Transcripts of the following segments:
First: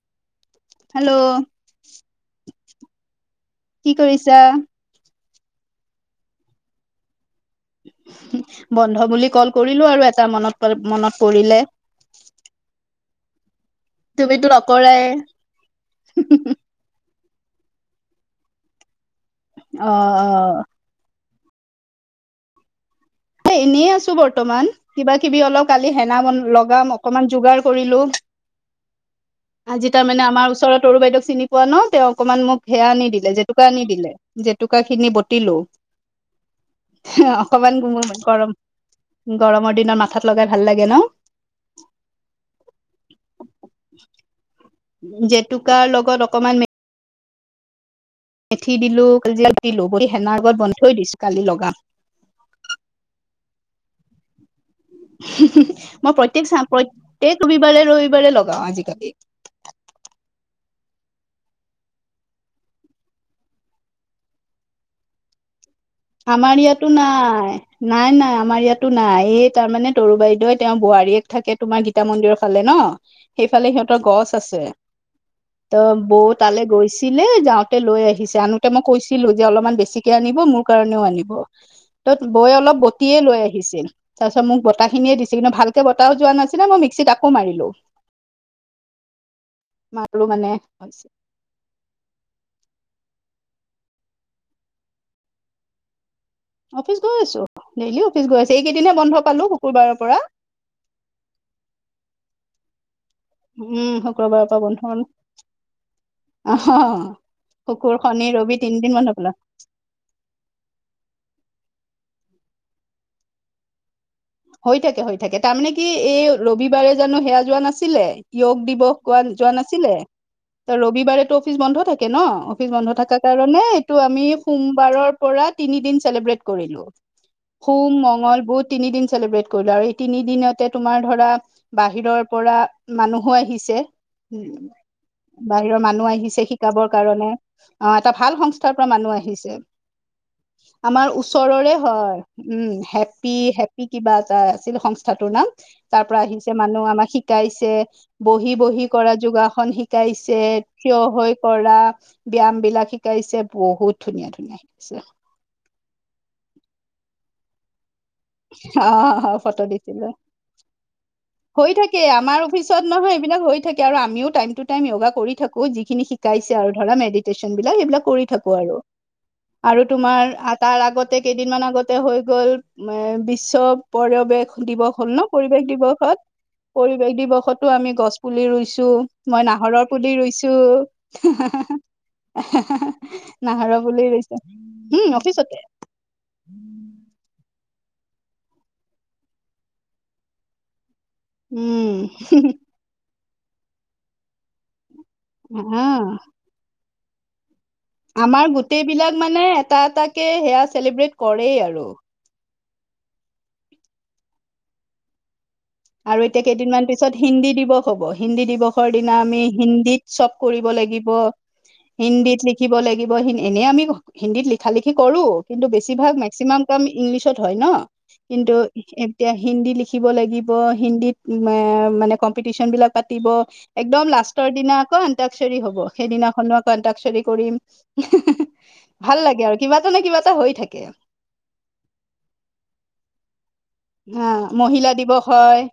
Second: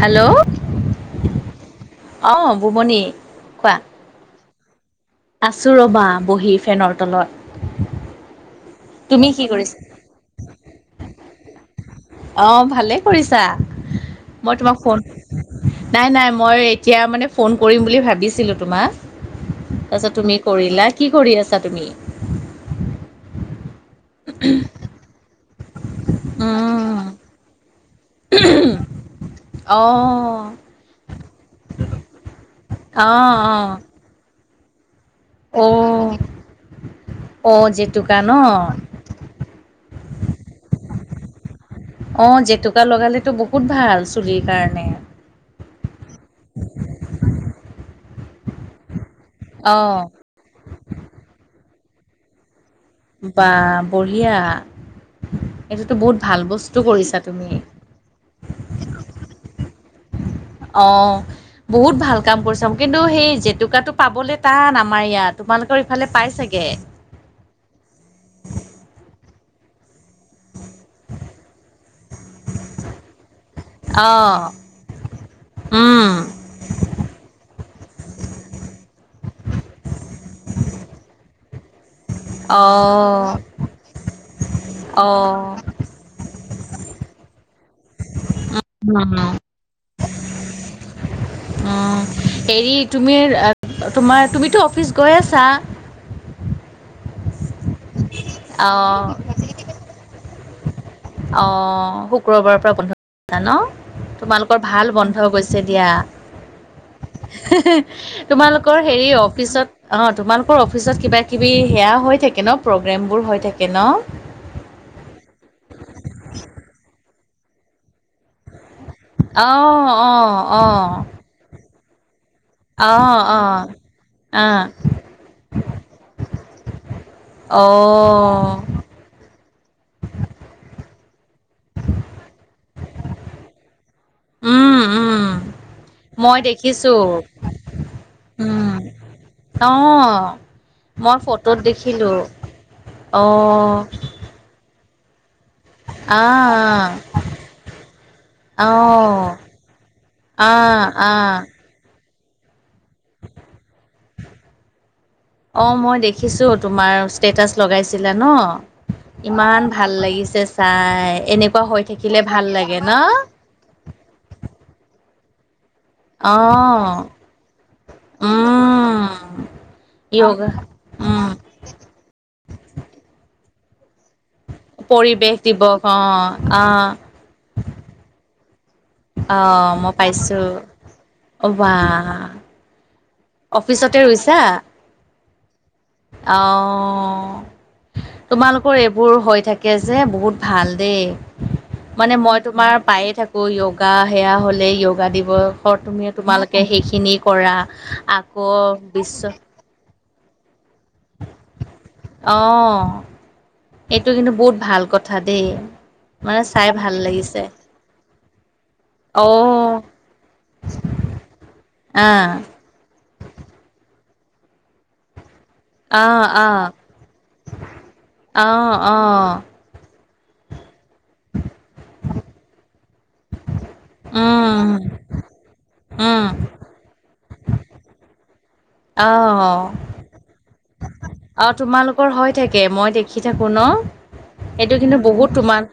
Hello hello অ, বুমণি কোৱা? কি কৰিছা? আছোঁ ৰ'বা বহি ফেনৰ তলত। বন্ধ বুলি তুমি কি কল কৰিছা কৰিলো আৰু এটা মনত, মনত পৰিলে। অ, ভালেই কৰিছা তুমিতো মই তোমাক নকৰাই ফোন নাই, নাই, মই এতিয়া মানে ফোন কৰিম বুলি ভাবিছিলোঁ তোমাক। অ তাৰপিছত অ তুমি কৰিলা। কি কৰি আছা তুমি? এই এনে আছোঁ। বৰ্তমান কিবা কিবি অলপ কালি হেনা বনা লগাম উম অকমান যোগাৰ কৰিলোঁ। [inaudible] অ আজি তাৰ মানে আমাৰ ওচৰত তৰু বাইদেক চিনি পোৱা ন। তেওঁ অকণমান মোক সেয়া আনি অ দিলে জেতুকা আনি দিলে। জেতুকা খিনি বতিলো অ অ অ অকমান জেতুকা [unintelligible] ন গৰমৰ দিনত মাথাত লগাই ভাল লাগে ন। অ' জেতুকা লগালেতো বহুত ভাল চুলিৰ কাৰণে। জেতুকাৰ লগত অকমান। [unintelligible] মেথি দিলো কিয় অ দিলো হেনাৰ লগত বান্ধি থৈ দিছোঁ কালি লগাম। বা বঢ়িয়া। এইটোতো মই বহুত ভাল প্ৰত্যক চা বস্তু কৰিছা প্ৰত্যক তুমি ৰবিবাৰে ৰবিবাৰে লগাওঁ আজিকালি। অ' বহুত ভাল কাম কৰিছা। কিন্তু, সেই জেতুকাটো পাবলে টান আমাৰ ইয়াত। তোমালোকৰ ইফালে। পাই আমাৰ চাগে ইয়াতো নাই নাই নাই আমাৰ ইয়াতো নাই এই তাৰমানে তৰু বাইদেউও। তেওঁৰ বোৱাৰীয়েক থাকে তোমাৰ গীতা মন্দিৰৰ ফালে ন সেইফালে সিহঁতৰ গছ অঁ আছে। [inaudible] ত, উম বৌ তালৈ গৈছিলে, যাওঁতে লৈ আহিছে আনোতে মই কৈছিলোঁ, যে অলপমান বেছিকে আনিব মোক মোৰ কাৰণেও আনিব। ত' বৌয়ে অলপ বটিয়ে অঁ লৈ আহিছিল। তাৰপিছত মোক বটাহ খিনিয়ে অঁ দিছিল কিন্তু ভাল বটাও যোৱা নাছিলে মই মিক্সিত আকৌ মাৰিলোঁ। অ' অ' মালো মানে হৈছে। অ' হেৰি তুমি তোমাৰ তুমিতো অফিচ গৈ আছা। অফিচ গৈ আছোঁ। ডেইলি অফিচ গৈ আছোঁ। এইকেইদিনহে অঁ বন্ধ পালোঁ শুকুৰবাৰৰ পৰা। অ' শুক্ৰবাৰৰ পৰা বন্ধ কৰিছা উম ন শুক্ৰবাৰৰ তোমালোকৰ পৰা ভাল বন্ধ গৈছে দিয়া। অহ শুকুৰ শনি ৰবি তোমালোকৰ তিনদিন বন্ধ হেৰি পালা অফিচত। অ' তোমালোকৰ অফিচত কিবা কিবি সেয়া হৈ থাকে ন প্ৰগ্ৰেমবোৰ হৈ থাকে ন। হৈ থাকে, হৈ থাকে, তাৰমানে কি এই ৰবিবাৰে জানো সেয়া যোৱা নাছিলে য়োগ দিৱস। যোৱা অঁ নাছিলে অঁ ত অঁ ৰবিবাৰেতো অফিচ বন্ধ থাকে ন। অ', বন্ধ থকাৰ কাৰণে অ', এইটো আমি আহ, সোমবাৰৰ পৰা তিনি দিন চেলিব্ৰেটি কৰিলোঁ। সোম, মংগল, অ', বুধ তিনি দিন। চেলিব্ৰেট কৰিলোঁ আৰু তিনি দিনতে তোমাৰ ধৰা বাহিৰৰ পৰা মানুহো আহিছে। উম, উম। বাহিৰৰ মানুহ মই আহিছে শিকাবৰ দেখিছো, কাৰণে। অ' এটা ভাল সংস্থাৰ পৰা মানুহ আহিছে। অহ' আমাৰ ওচৰৰে হয় উম, হেপি অ', হেপি কিবা এটা আছিল সংস্থাটোৰ নাম। তাৰ পৰা আহিছে আহ, মানুহ আমাক শিকাইছে। বহি বহি কৰা অ', যোগাসন শিকাইছে, আহ, থিয় আহ, হৈ কৰা। ব্যায়াম বিলাক শিকাইছে বহুত ধুনীয়া ধুনীয়া শিকাইছে। অ' মই দেখিছোঁ তোমাৰ। ষ্টেটাছ লগাইছিলা ন অ ফটো ইমান ভাল দিছিলো লাগিছে চাই। এনেকুৱা হৈ থাকিলে ভাল লাগে ন। এতিয়া আৰু আমিও টাইম টো টাইম য়োগা কৰি থাকো। বহুত যিখিনি শিকাইছে আৰু অ', ধৰা মেডিটেশচন বিলাক এইবিলাক কৰি থাকো আৰু। উম, আৰু তোমাৰ য়োগা, আতাৰ আগতে কেইটা। উম, কেইদিনমান আগতে হৈ গ'ল বিশ্ব পৰিৱেশ দিৱস হ'ল ন পৰিৱেশ দিৱস দিৱসত। অ', আহ, পৰিৱেশ দিৱসতো আমি গছ পুলি ৰুইছো, মই অ' নাহৰৰ পুলি পাইছোঁ। ৰুইছো। অ' বাহ নাহৰ অফিচতে পুলি ৰুইছা? ৰুইছে, উম অফিচতে। অ'। তোমালোকৰ এইবোৰ হৈ থাকে যে বহুত ভাল দেই। মানে উম মই তোমাৰ পায়ে থাকো য়োগা সেয়া হলে য়োগা দিৱস আ তুমি তোমালোকে সেইখিনি কৰা। আকৌ আমাৰ গোটেই বিলাক বিশ্ব মানে এটা এটাকে সেয়া চেলিব্ৰেট কৰেই আৰু। অ' সেইটো কিন্তু বহুত ভাল কথা দেই। আৰু মানে এতিয়া চাই কেইদিনমান ভাল পিছত লাগিছে। হিন্দী দিৱস। হিন্দী দিৱস দিনা আমি অ' হিন্দীত চব কৰিব লাগিব আহ হিন্দীত লিখিব। লিখিব লাগিব এনেই আমি হিন্দীত লিখা লিখি কৰোঁ। কিন্তু বেছিভাগ আহ মেক্সিমাম কাম ইংলিছত হয় ন কিন্তু আহ অ' এতিয়া অ' হিন্দী লি লিখিব লাগিব হিন্দীত মানে কম্পিটিচন বিলাক পাতিব। একদম লাষ্টৰ উম দিনা আকৌ আন্তাকচৰৰি হব উম সেইদিনাখনো কন্তাকচৰি কৰিম ভাল লাগে আৰু কিবা এটা নে কিবা এটা হৈ থাকে। অ' তোমালোকৰ হৈ থাকে মই দেখি থাকোঁ ন। হা এইটো মহিলা কিন্তু দিৱস বহুত হয় তোমাৰ,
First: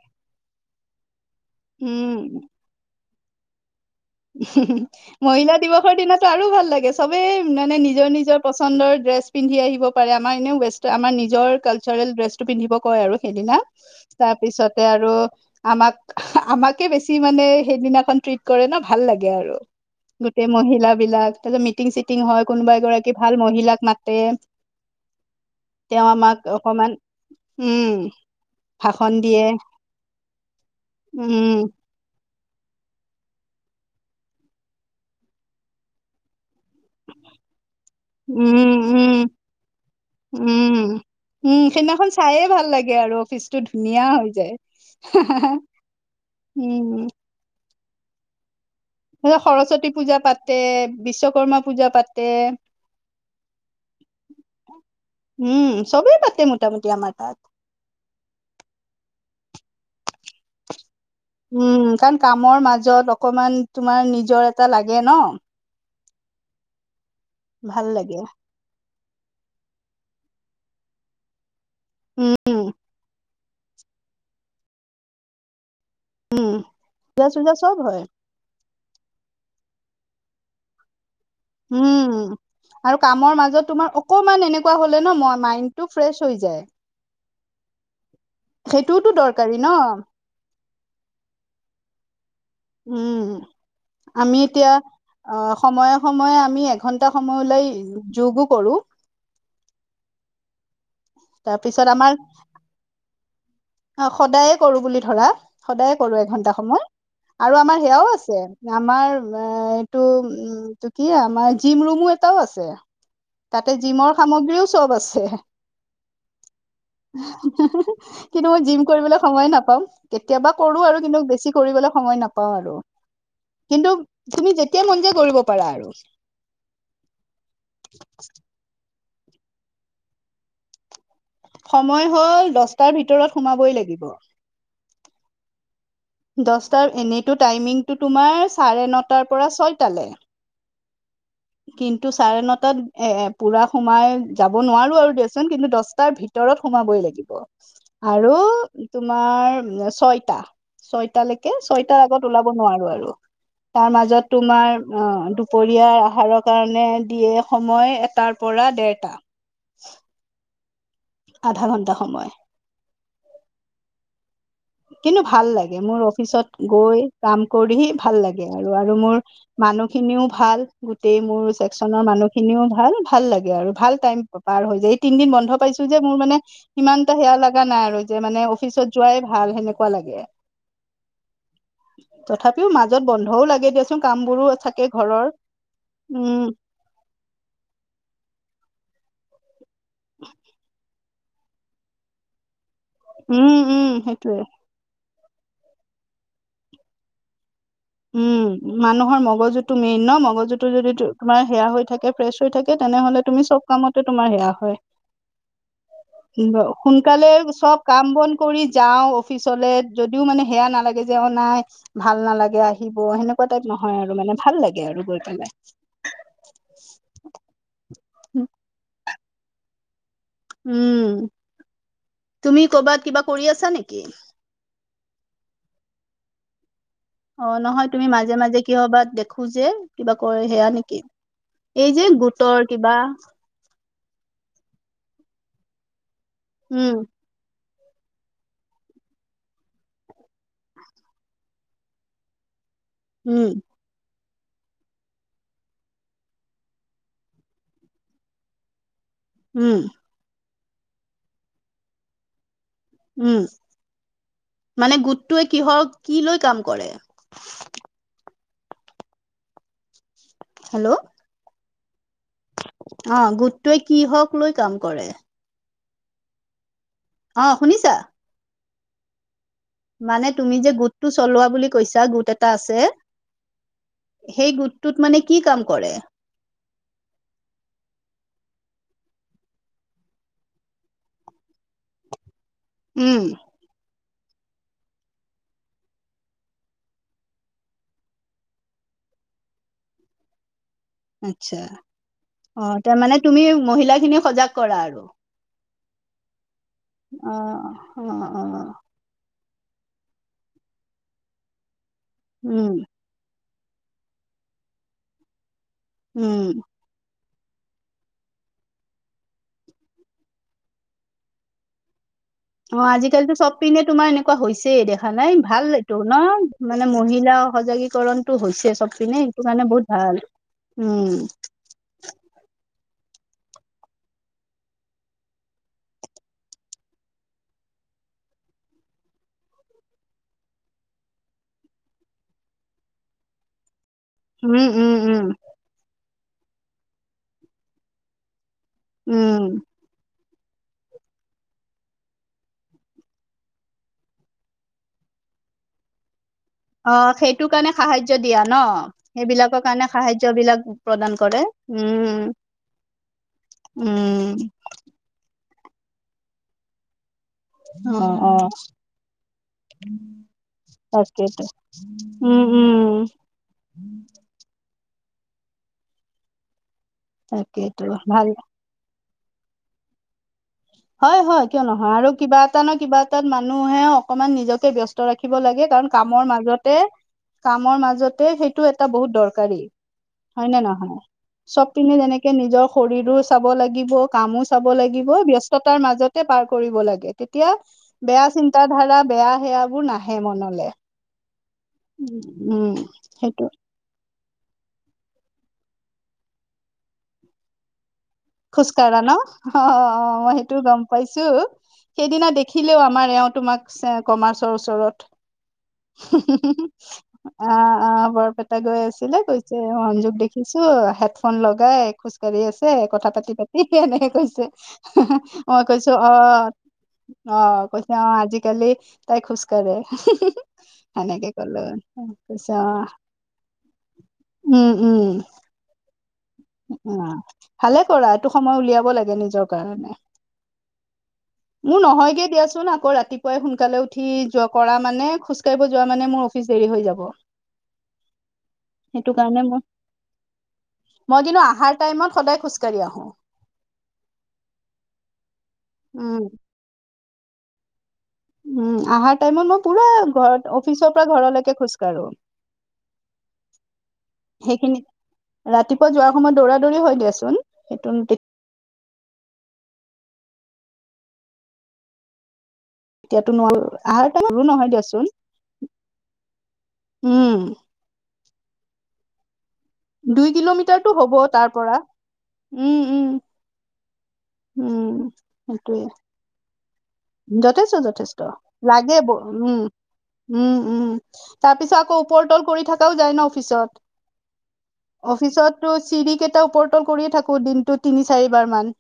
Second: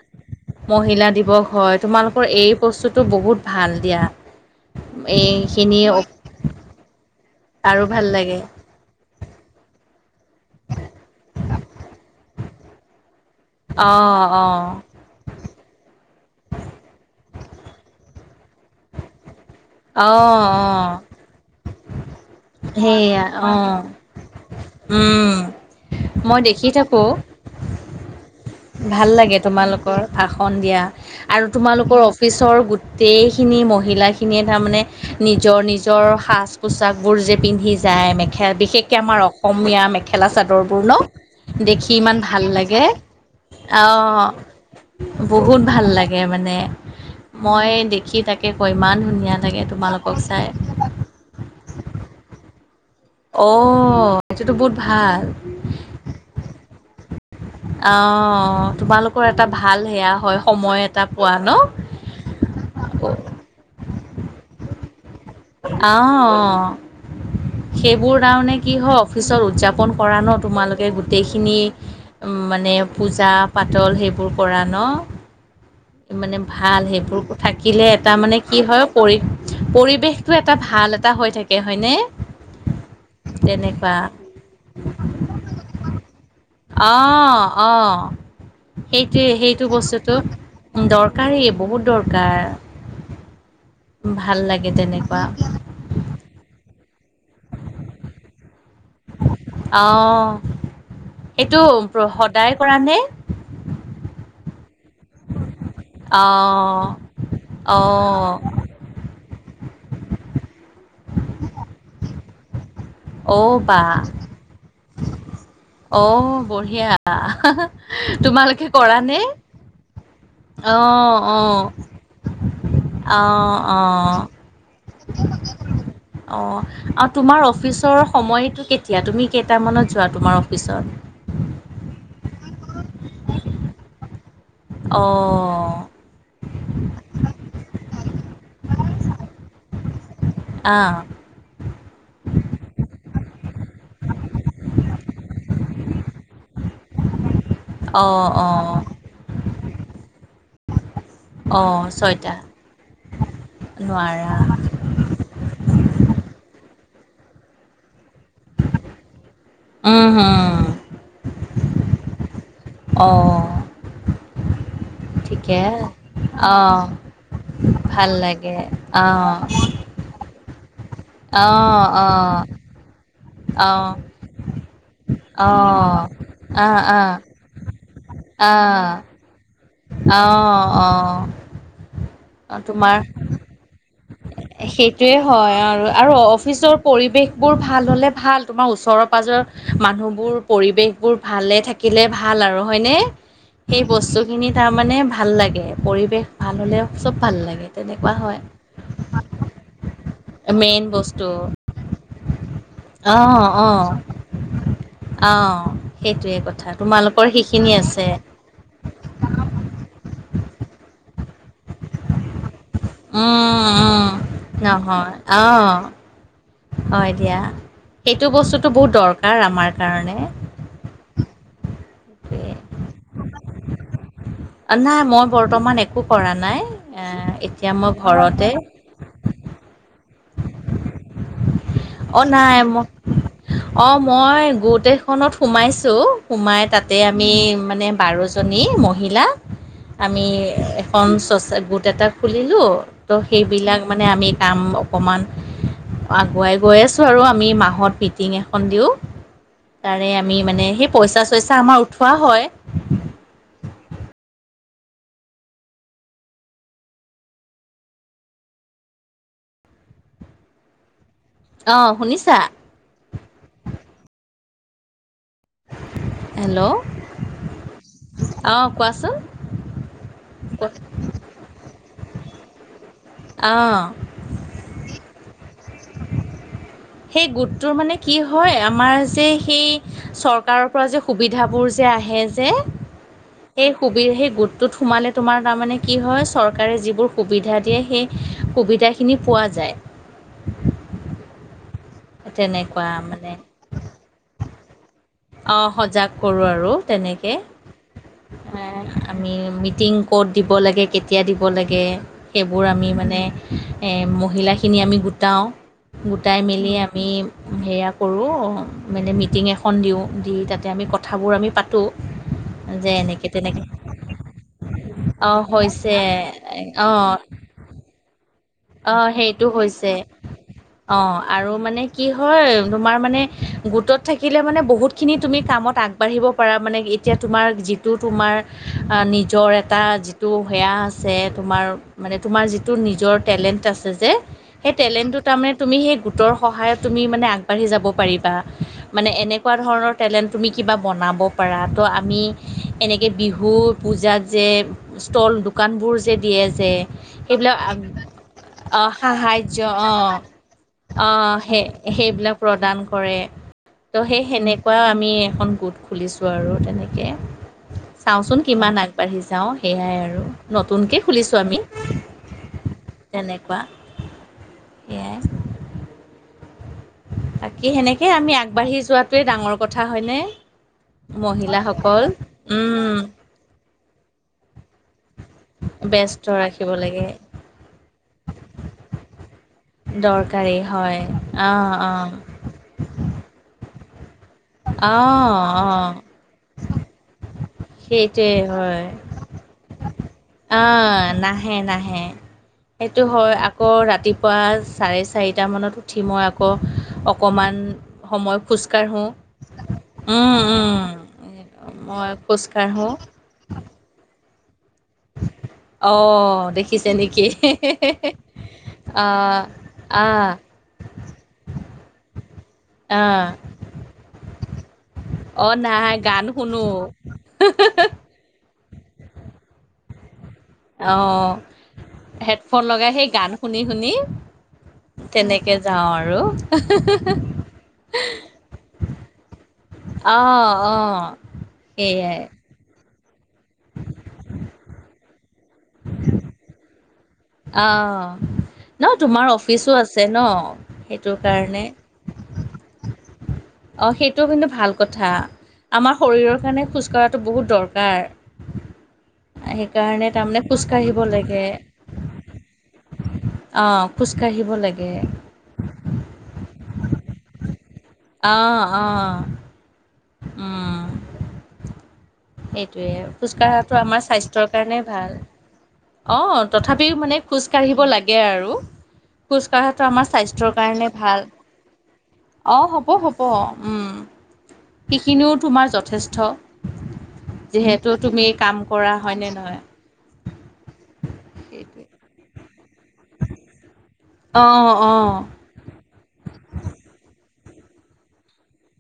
মহিলা দিৱস হয়, উম তোমালোকৰ এই বস্তুটো বহুত ভাল দিয়া। মহিলা এইখিনি দিৱসৰ দিনাতো আৰু ভাল লাগে চবেই মানে আৰু ভাল নিজৰ নিজৰ লাগে পচ পচন্দৰ ড্ৰেছ পিন্ধি আহিব পাৰে আমাৰ এনেও ৱেষ্ট আমাৰ নিজৰ কালচাৰেল ড্ৰেছতটো পিন্ধিব কয় আৰু। সেইদিনা, অ তাৰ অ পিছতে আৰু আমাক আমাকে বেছি মানে সেইদিনাখন ট্ৰিট কৰে ন ভাল লাগে আৰু। অ গোটেই অ মহিল বিলাক, তাৰ পিছত মিটিং চিটিং হয় কোনোবা এগৰাকী সেইয়া ভাল অ মহিলাক মাতে। উম তেওঁ মই আমাক দেখি অকমান, থাকো উম। ভাল ভাষণ লাগে দিয়ে তোমালোকৰ ভাষণ দিয়া উম আৰু তোমালোকৰ অফিচৰ গোটেইখিনি মহিলাখিনিয়ে তাৰমানে নিজৰ নিজৰ সাজ পোছাকবোৰ যে পিন্ধি যায় মেখেলা উম বিশেষকৈ উম আমাৰ অসমীয়া মেখেলা উম চাদৰবোৰ ন। দেখি ইমান ভাল লাগে। অফিছটো অ' বহুত ভাল লাগে, মানে উম মই দেখি তাকে ত ক ইমান ধুনীয়া লাগে সৰস্বতী তোমালোকক পূজা চাই পাতে, বিশ্বকৰ্মা পূজা পাতে। অ' সেইটো বহুত ভাল। উম চবেই পাতে মোটামুটি আমাৰ তাত অ' তোমালোকৰ এটা ভাল সেয়া হয়, সময় এটা এটা পোৱা। ন উম কাৰণ কামৰ মাজত অকমান তোমাৰ নিজৰ এটা লাগে ন। অ' অ' ভাল লাগে সেইবোৰ তাৰমানে কি হয় অফিচত উদযাপন কৰা ন তোমালোকে গোটেইখিনি, উম মানে পূজা পাতল সেইবোৰ কৰা ন। মানে ভাল সেইবোৰ পূজা চূজা চব থাকিলে হয় এটা মানে কি হয় পৰি পৰিৱেশ টো এটা ভাল এটা হৈ থাকে। হয়নে উম। আৰু কামৰ মাজত তেনেকুৱা তোমাৰ অকমান এনেকুৱা হলে ন মাইন্দটো ফ্ৰেছ হৈ যায়। অ' অ' সেইটোওতো সেইটোৱে দৰকাৰী ন সেইটো বস্তুটো দৰকাৰী বহুত দৰকাৰ। উম, আমি ভাল লাগে এতিয়া তেনেকুৱা অ'। সময়ে সময়ে আমি এঘন্টা সময় ওলাই যোগো কৰো। অ' এইটো তাৰপিছত সদায় কৰা নে? অ' সদায়ে কৰো বুলি ধৰা সদায়ে কৰো এঘন্টা সময় অঁ আৰু আমাৰ সেয়াও অঁ আছে। আমাৰ, এইটো উমটো কি আমাৰ জিম ৰুমো এটাও আছে। অ' তাতে, বা জিমৰ সামগ্ৰীও চব আছে। অ', বঢ়িয়া। কিন্তু মই, তোমালোকে জিম কৰা কৰিবলৈ নে? সময় নাপাওঁ, কেতিয়াবা কৰো আৰু, কিন্তু অ' বেছি অ' কৰিবলৈ সময় নাপাওঁ আৰু অ' কিন্তু অ' তুমি, যেতিয়া মন যায় কৰিব পাৰা, আৰু অ', আৰু তোমাৰ অফিচৰ সময়টো কেতিয়া, তুমি কেইটামানত যোৱা তোমাৰ অফিচত সময় হ'ল, দহটাৰ ভিতৰত সোমাবই লাগিব। অ', দহটাৰ, এনেইতো টাইমিংটো তোমাৰ চাৰে নটাৰ পৰা ছয়টালৈ। অ', কিন্তু চাৰে নটাত, এ পুৰা সোমাই যাব নোৱাৰো আৰু দিয়চোন কিন্তু দহটাৰ ভিতৰত ভিতৰত সোমাবই লাগিব, আৰু অ' অ' তোমাৰ ছয়টা ছয়টালৈকে, অ' ছয়টাৰ আগত ছয়টা ওলাব নোৱাৰো আৰু তাৰ মাজত নোৱাৰা তোমাৰ অ', দুপৰিয়াৰ আহাৰৰ কাৰণে দিয়ে সময় এটাৰ পৰা দেৰটা উম-হুম আধা ঘণ্টা সময়। অ', কিন্তু ভাল ঠিকে লাগে, মোৰ অফিচত অ' গৈ কাম কৰি, ভাল লাগে আৰু আৰু মোৰ মানুহ- খিনিও ভাল, গোটেই মোৰ অ' চছেকচনৰ অ' মানুহ অ' খিনিও ভাল, ভাল লাগে আৰু ভাল অ' টাইম পাৰ হৈ য, এই তিনদিন বন্ধ পাইছো যে মোৰ মানে, আহ সিমান আহ এটা সেয়া লগা নাই আৰু যে মানে আহ অফিচত যোৱাই ভাল সেনেকে অ', তথাপিও, তোমাৰ মাজত বন্ধও লাগে দিয় সেইটোয়ে হয়, আৰু আৰু উম অফিচৰ পৰিৱেশবোৰ ভাল হ'লে ভাল, তোমাৰ ওচৰৰ-পাজৰৰ মানুহবোৰ পৰিৱেশ- বোৰ ভালে থাকিলে, ভাল, আৰু হৈনে উম সেই উম সেইটোয়ে বস্তুখিনি [unintelligible] মানে, ভাল লাগে, পৰিৱেশ ভাল হ'লে চব ভাল লাগে তেনেকুৱা হয়। উম মানুহৰ মগজুটো মেইন ন মগ মগজুটো মেইন যদি বস্তু তোমাৰ সেয়া হৈ থাকে, ফ্ৰেছ হৈ থাকে তেনেহলে তুমি অ', চব অ', কামতে তোমাৰ সেয়া হয়। অ', সেইটোৱে কথা তোমালোকৰ সোনকালে সেইখিনি চব কাম আছে বন। কৰি যাও অফিচলে যদিও মানে, সেয়া নালাগে যে অ', নাই ভাল নালাগে আহি আহিব সেনেকুৱা উম, টাইপ নহয়, উম, আৰু মানে ভাল লাগে আৰু নহয় গৈ পেলাই। অ', - হয় দিয়া, সেইটো বস্তুটো বহুত দৰকাৰ, আমাৰ কাৰণে। উম, তুমি কৰ'বাত কিবা কৰি আছা নেকি। নাই, মই বৰ্তমান একো কৰা নাই, অ এতিয়া নহয় মই তুমি মাজে ঘৰতে। মাজে কিহবাত দেখো যে, কিবা কৰে সেয়া নেকি, এই যে অ নাই গোটৰ মই কিবা অ', মই গোট এখনত সোমাইছো সোমাই তাতে উম আমি মানে বাৰ জনী মহিলাক, আমি এখন চচা গোট এটা খুলিলোঁ ত' উম সেইবিলাক মানে আমি কাম। - অকণমান, আগুৱাই গৈ আছোঁ আৰু আমি মাহত মিটিং এখন দিওঁ। উম, তাৰে, আমি মানে সেই পইচা চইচা আমাৰ উঠোৱা হয়। উম, মানে, গোটটোৱে কিহৰ কি লৈ কাম কৰে। হেল্ল' অ', শুনিছা অ', গোটোৱে কি হক লৈ কাম কৰে। হেল্ল' অ', শুনিছা অ', কোৱাচোন মানে, তুমি যে, গোটো চলোৱা বুলি কৈছা গোট এটা আছে। অ'। সেই গোটটোত মানে কি কাম কৰে? সেই গোটটোৰ মানে কি হয়? আমাৰ যে সেই চৰকাৰৰ পৰা যে, সুবিধাবোৰ যে, আহে যে উম। সেই সুবি, সেই গোটটোত সোমালে তোমাৰ তাৰমানে কি হয়? চৰকাৰে যিবোৰ সুবিধা দিয়ে, সেই সুবিধাখিনি পোৱা যায়। আচ্ছা। অ', তেনেকুৱা তাৰমানে মানে তুমি মহিলা খিনিক সজাগ কৰা আৰু অ', সজাগ কৰোঁ আৰু তেনেকে অ অ অ আমি মিটিং ক'ত দিব লাগে, কেতিয়া দিব লাগে, সেইবোৰ উম আমি মানে এ, মহিলাখিনি আমি গোটাওঁ, গোটাই উম মেলি আম আমি সেইয়া কৰোঁ, মানে, মিটিং এখন দিওঁ দি, তাতে আমি কথাবোৰ আমি পাতোঁ। অ', যে এনেকে আজিকালিটো চব তেনেকে পিনে তোমাৰ এনেকুৱা হৈছেই, দেখা অ নাই, ভাল হৈছে এইটো ন? মানে অ মহিলা সজাগী কৰণটো হৈছে, অ চব পিনে, সেইটো কাৰণে হৈছে বহুত ভাল। অ', উম। আৰু মানে কি হয়? তোমাৰ মানে গোটত থাকিলে মানে, বহুতখিনি তুমি কামত আগ বাঢ়িব পাৰা মানে, এতিয়া তোমাৰ যিটো, তোমাৰ নিজৰ এটা টো সেয়া আছে তোমাৰ, মানে তোমাৰ যিটো নিজৰ টেলেণ্ট আছে যে, উম সেই উম টেলেণ্টটো উম তাৰমানে তুমি সেই গোটৰ সহায়ত, তেমি মানে আগবাঢ়ি যাব পাৰিবা, মানে উম এনেকুৱা ধৰণৰ টেলেণ্ট তুমি কিবা বনাব পাৰা, ত', আমি এনেকে বিহু-পূজাত যে ষ্টল-দোকানবোৰ যে দিয়ে যে, অ সেইটো সেইবিলাক কাৰণে আম সাহায্য দিয়া ন অ', সেইবিলাকৰ সাহাৰ্য, কাৰণে অ', অ', সাহায্য বিলাক প্ৰদান অ', কৰে উম সেই-সেইবিলাক প্ৰদান কৰে। ত', সেই উম সেনেকুৱা, আমি এখন গোট খুলিছোঁ আৰু তেনেকে অ অ চাওঁচোন কিমান আগবাঢ়ি যাওঁ, সেয়াই আৰু নতুনকে খুলিছোঁ তাকেইতো আমি উম, উম। তেনেকুৱা, সেয়াই বাকী তাকেইতো সেনেকে ভাল আমি আগবাঢ়ি যোৱাটোৱেই ডাঙৰ কথা হয় নে? হয় হয়, কিয় নহয়! আৰু কিবা এটা, নহয় উম কিবা এটা মানুহে অকণমান নিজকে ব্যস্ত ৰাখিব লাগে, কাৰণ কামৰ ব্যস্ত ৰাখিব মাজতে লাগে কামৰ মাজতে, সেইটো এটা বহুত দৰকাৰী হয় দৰকাৰী নে নহয়? চব অঁ পিনে অঁ যেনেকে নিজৰ শৰীৰো চাব লাগিব, কামো চা চাব লাগিব, অঁ ব্যস্ত অঁ য'তে পাৰ কৰিব লাগে, তেতিয়া বেয়া সেইটোৱে হয় চিন্তা-ধাৰা, বেয়া সেয়াবোৰ নাহে মনলে অ', নাহে নাহে, সেইটো হয়। আকৌ ৰাতি পুৱা চাৰে-চাৰিটামানত উঠি, মই আকৌ অকণমান সময় খোজ কাঢ়া খোজকাঢ়োঁ ন? অ', অ', মই উম, সেইটো গম পাইছোঁ। উম। মই সেইদিনা দেখ খিলেও খোজকাঢ়োঁ আমাৰ এওঁ তোমাক, কমাৰ্চৰ ওচৰত অ', দেখিছে নি? আ, আ, বৰপেটা গৈ আছিলে, অঁ কৈছে অঞ্জুক অঁ দেখিছোঁ, হেডফোন লগাই খোজ কাঢ়ি আছে, কথা অঁ পাতি-পাতি এনেকে কৈছে। অঁ মই নাই কৈছোঁ গান অ' শুনো অ', কৈছে অ', আজিকালি তাই খোজ কাঢ়ে। অ', হেডফোন অ লগাই সেই গান শুনি-শুনি উম তেনেক কে যাওঁ আৰু উম, ভালেই কৰা। এইটো সময় উলিয়াব লাগে নিজৰ কাৰণে। অঁ অঁ মোৰ সেয়াই নহয়গে, দিয়াচোন আকৌ ৰাতিপুৱাই সোনকালে উঠি যোৱা কৰা, মানে খোজ কাঢ়িব যোৱা মানে মোৰ অফিচ দেৰি হৈ যাব। আ, নহয় সেইটো তোমাৰ কাৰণে মই অফিচো আছে ন? সেইটো মই কিন্তু কাৰণে আহাৰ টাইমত সদায় খোজ কাঢ়ি আহোঁ। অ', সেইটো কিন্তু ভাল কথা। আমাৰ উম শৰীৰৰ কাৰণে খোজ কঢ়াটো বহুত দৰকাৰ। উম আহহাৰ টাইমত মই পুৰা সেইকাৰণে তাৰমানে ঘৰত অফিচৰ খোজকাঢ়িব পৰা ঘৰলৈকে খোজ কঢ়ো আহ খোজকাাঢ়িব লাগে ৰাতিপুৱা যোৱাৰ সময়ত দৌৰা দৌৰি হৈ দিয়াচোন সেইটো অঁ অঁ উম এইটোোৱে তেতিয়াতো খোজ নোৱাৰো কঢ়াটো আমাৰ আহাৰ টাইমৰো স্বাস্থ্যৰ নহয় কাৰণে দিয়াচোন ভাল অ তথাপিও মানে উম খোজ কাঢ়িব লাগে আৰু খোজ কঢ়াটো আমাৰ দুই স্বাস্থ্যৰ কিলোমিটাৰটো কাৰণে হ'ব ভাল তাৰ পৰা অ উম হ'ব উম হ'ব উম উম সেইখিনিও তোমাৰ সেইটোৱে যথেষ্ট যথেষ্ট যিহেতু যথেষ্ট তুমি কাম কৰা লাগে ব হয়নে নহয়? উম উম উম তাৰ পিছত সেইটোৱে আকৌ ওপৰতল কৰি থকাও যায় ন অফিচত অঁ অঁ অফিচত চিৰি কেইটা ওপৰতল কৰিয়ে থাকো দিনটো তিনি চাৰিবাৰ মান